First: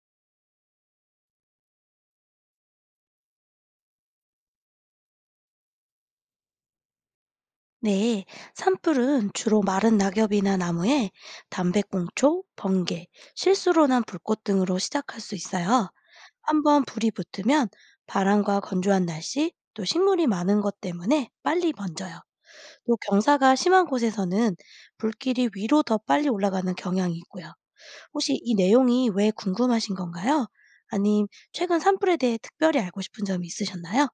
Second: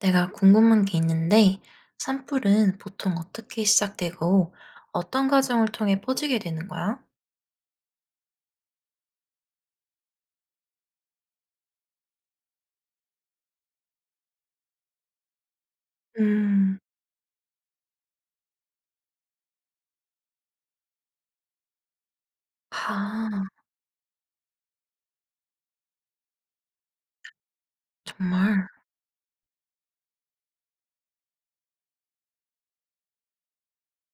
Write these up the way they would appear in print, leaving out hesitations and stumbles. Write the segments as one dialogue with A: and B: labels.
A: 내가 궁금한 게 있는데, 산불은 보통 어떻게 시작되고 어떤 과정을 통해 퍼지게 되는 거야?
B: 네, 산불은 주로 마른 낙엽이나 나무에 담배꽁초, 번개, 실수로 난 불꽃 등으로 시작할 수 있어요.
A: 음,
B: 한번 불이 붙으면 바람과 건조한 날씨, 또 식물이 많은 것 때문에 빨리 번져요. 또
A: 아,
B: 경사가 심한 곳에서는 불길이 위로 더 빨리 올라가는 경향이 있고요. 혹시 이
A: 정말.
B: 내용이 왜 궁금하신 건가요? 아님 최근 산불에 대해 특별히 알고 싶은 점이 있으셨나요?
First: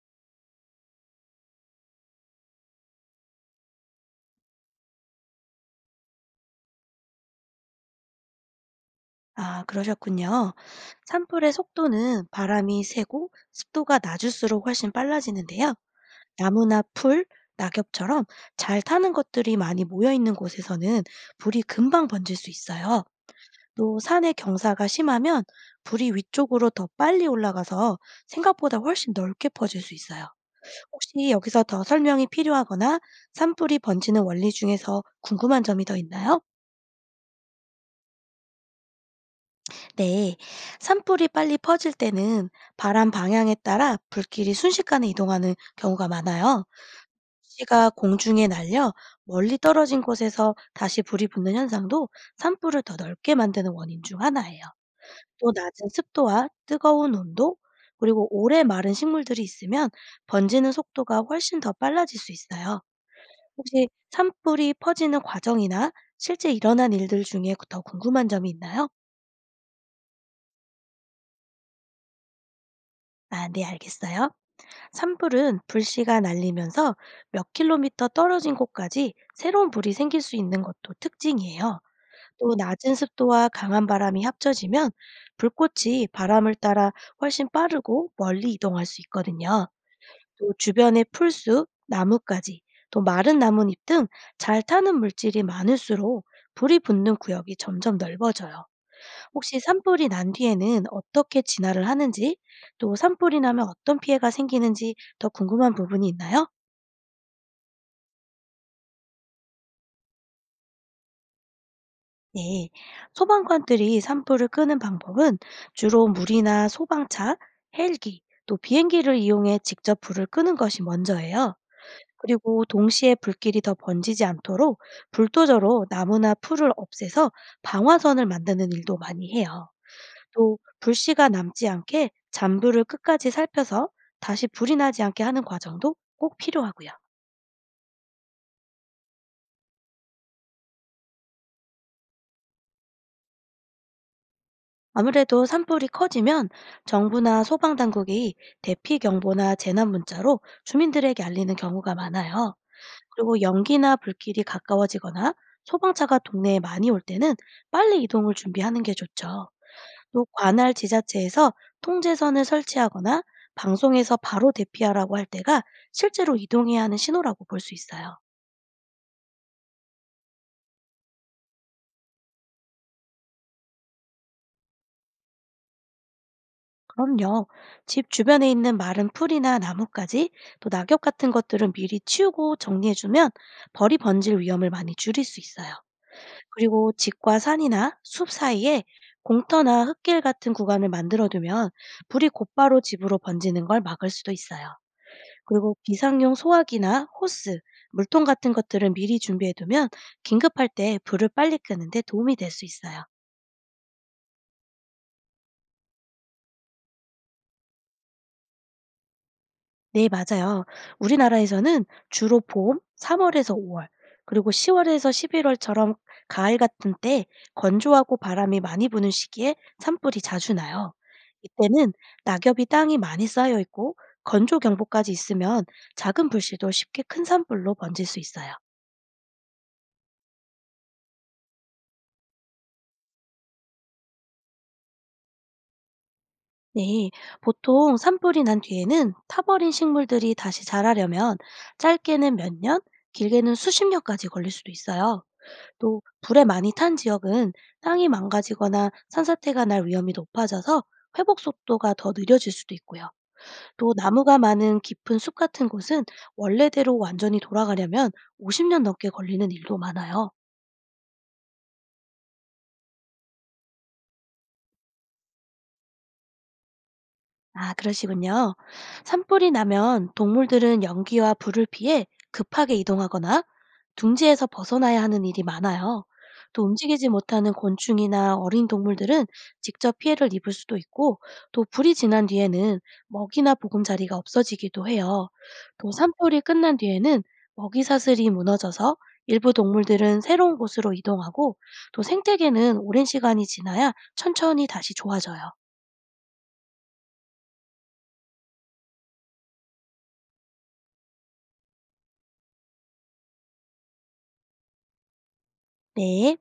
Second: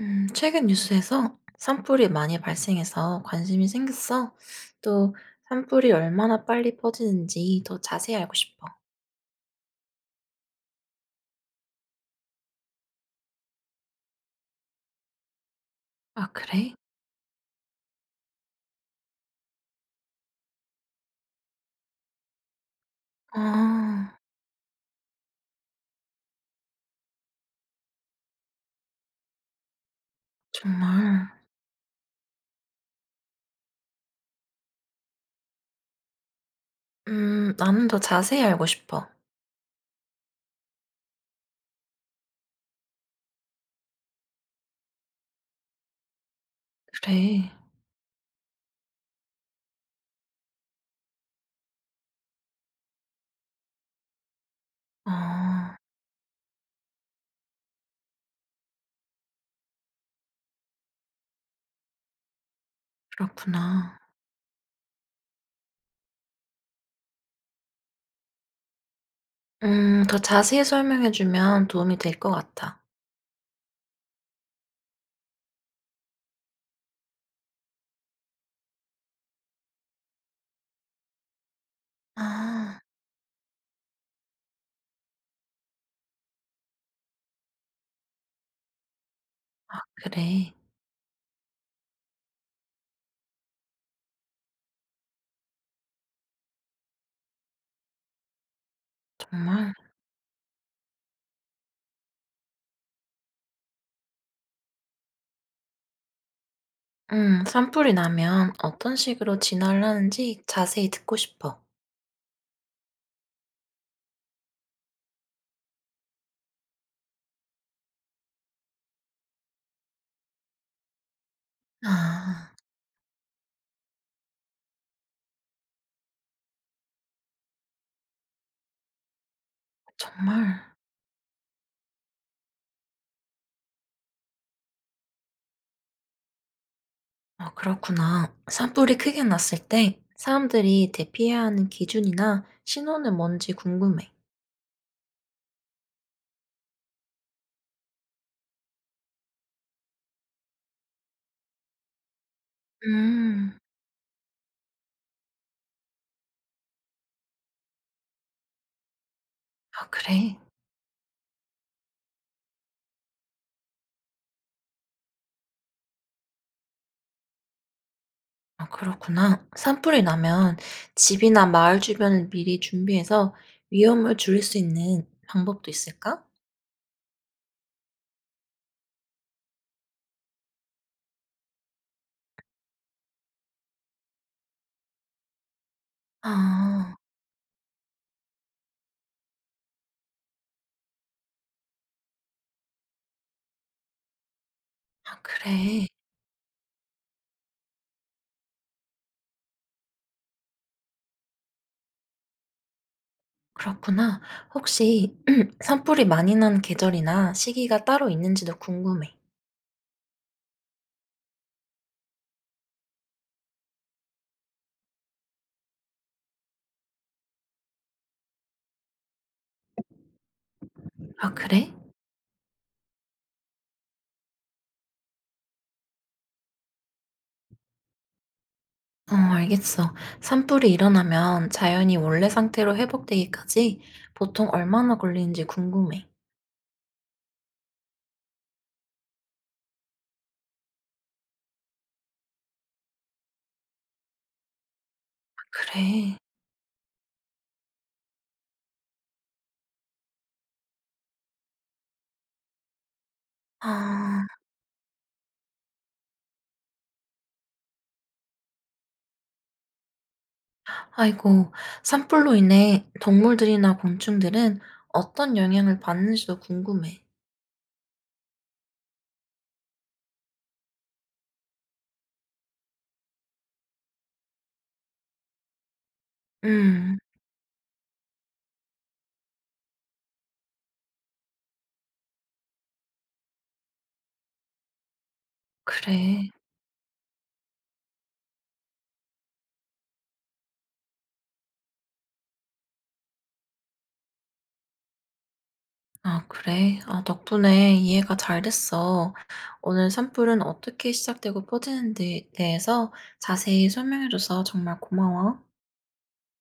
A: 최근 뉴스에서 산불이 많이 발생해서 관심이 생겼어. 또 산불이 얼마나 빨리 퍼지는지 더 자세히 알고 싶어.
B: 아, 그러셨군요. 산불의 속도는 바람이 세고 습도가 낮을수록 훨씬 빨라지는데요.
A: 아, 그래?
B: 나무나 풀, 낙엽처럼 잘 타는 것들이 많이 모여 있는 곳에서는 불이 금방 번질 수 있어요. 또
A: 아,
B: 산의 경사가 심하면 불이 위쪽으로 더 빨리 올라가서 생각보다 훨씬 넓게 퍼질 수 있어요.
A: 정말.
B: 혹시 여기서 더 설명이 필요하거나 산불이 번지는 원리 중에서 궁금한 점이 더 있나요?
A: 나는 더 자세히 알고 싶어.
B: 네, 산불이 빨리 퍼질 때는 바람 방향에 따라 불길이 순식간에 이동하는 경우가 많아요.
A: 그래.
B: 씨가 공중에 날려 멀리 떨어진 곳에서 다시 불이 붙는 현상도 산불을 더 넓게 만드는 원인 중 하나예요. 또
A: 아,
B: 낮은 습도와 뜨거운 온도, 그리고 오래 마른 식물들이 있으면 번지는 속도가 훨씬 더 빨라질 수 있어요. 혹시
A: 그렇구나.
B: 산불이 퍼지는 과정이나 실제 일어난 일들 중에 더 궁금한 점이 있나요?
A: 더 자세히 설명해 주면 도움이 될 것 같아.
B: 아, 네, 알겠어요. 산불은 불씨가 날리면서 몇 킬로미터 떨어진 곳까지 새로운 불이 생길 수 있는 것도 특징이에요. 또
A: 아.
B: 낮은 습도와 강한 바람이 합쳐지면 불꽃이 바람을 따라 훨씬 빠르고 멀리 이동할 수 있거든요.
A: 아 그래?
B: 또 주변의 풀숲, 나뭇가지, 또 마른 나뭇잎 등 잘 타는 물질이 많을수록 불이 붙는 구역이 점점 넓어져요. 혹시
A: 정말?
B: 산불이 난 뒤에는 어떻게 진화를 하는지, 또 산불이 나면 어떤 피해가 생기는지 더 궁금한 부분이 있나요?
A: 산불이 나면 어떤 식으로 진화를 하는지 자세히 듣고 싶어.
B: 네. 소방관들이 산불을 끄는 방법은 주로 물이나 소방차, 헬기, 또 비행기를 이용해 직접 불을 끄는 것이 먼저예요.
A: 아.
B: 그리고 동시에 불길이 더 번지지 않도록 불도저로 나무나 풀을 없애서 방화선을 만드는 일도 많이 해요. 또
A: 정말?
B: 불씨가 남지 않게 잔불을 끝까지 살펴서 다시 불이 나지 않게 하는 과정도 꼭 필요하고요.
A: 아 그렇구나. 산불이 크게 났을 때 사람들이 대피해야 하는 기준이나 신호는 뭔지 궁금해.
B: 아무래도 산불이 커지면 정부나 소방 당국이 대피 경보나 재난 문자로 주민들에게 알리는 경우가 많아요. 그리고
A: 음.
B: 연기나 불길이 가까워지거나 소방차가 동네에 많이 올 때는 빨리 이동을 준비하는 게 좋죠.
A: 아
B: 또
A: 그래?
B: 관할 지자체에서 통제선을 설치하거나 방송에서 바로 대피하라고 할 때가 실제로 이동해야 하는 신호라고 볼 수 있어요.
A: 아 그렇구나. 산불이 나면 집이나 마을 주변을 미리 준비해서 위험을 줄일 수 있는 방법도 있을까?
B: 그럼요. 집 주변에 있는 마른 풀이나 나뭇가지, 또 낙엽 같은 것들은 미리 치우고 정리해주면 벌이 번질 위험을 많이 줄일 수 있어요. 그리고
A: 아.
B: 집과 산이나 숲 사이에 공터나 흙길 같은 구간을 만들어두면 불이 곧바로 집으로 번지는 걸 막을 수도 있어요.
A: 아
B: 그리고
A: 그래.
B: 비상용 소화기나 호스, 물통 같은 것들은 미리 준비해두면 긴급할 때 불을 빨리 끄는 데 도움이 될 수 있어요.
A: 그렇구나. 혹시 산불이 많이 난 계절이나 시기가 따로 있는지도 궁금해.
B: 네, 맞아요. 우리나라에서는 주로 봄, 3월에서 5월, 그리고 10월에서 11월처럼 가을 같은 때 건조하고 바람이 많이 부는 시기에 산불이 자주 나요.
A: 아 그래?
B: 이때는 낙엽이 땅이 많이 쌓여 있고 건조 경보까지 있으면 작은 불씨도 쉽게 큰 산불로 번질 수 있어요.
A: 어 알겠어. 산불이 일어나면 자연이 원래 상태로 회복되기까지 보통 얼마나 걸리는지 궁금해.
B: 네, 보통 산불이 난 뒤에는 타버린 식물들이 다시 자라려면 짧게는 몇 년, 길게는 수십 년까지 걸릴 수도 있어요. 또
A: 그래.
B: 불에 많이 탄 지역은 땅이 망가지거나 산사태가 날 위험이 높아져서 회복 속도가 더 느려질 수도 있고요. 또
A: 아.
B: 나무가 많은 깊은 숲 같은 곳은 원래대로 완전히 돌아가려면 50년 넘게 걸리는 일도 많아요.
A: 아이고. 산불로 인해 동물들이나 곤충들은 어떤 영향을 받는지도 궁금해.
B: 아, 그러시군요. 산불이 나면 동물들은 연기와 불을 피해 급하게 이동하거나 둥지에서 벗어나야 하는 일이 많아요. 또
A: 음.
B: 움직이지 못하는 곤충이나 어린 동물들은 직접 피해를 입을 수도 있고, 또 불이 지난 뒤에는 먹이나 보금자리가 없어지기도 해요. 또
A: 그래.
B: 산불이 끝난 뒤에는 먹이 사슬이 무너져서 일부 동물들은 새로운 곳으로 이동하고, 또 생태계는 오랜 시간이 지나야 천천히 다시 좋아져요.
A: 아, 그래? 아, 덕분에 이해가 잘 됐어. 오늘 산불은 어떻게 시작되고 퍼지는지에 대해서 자세히 설명해줘서 정말 고마워.
B: 네.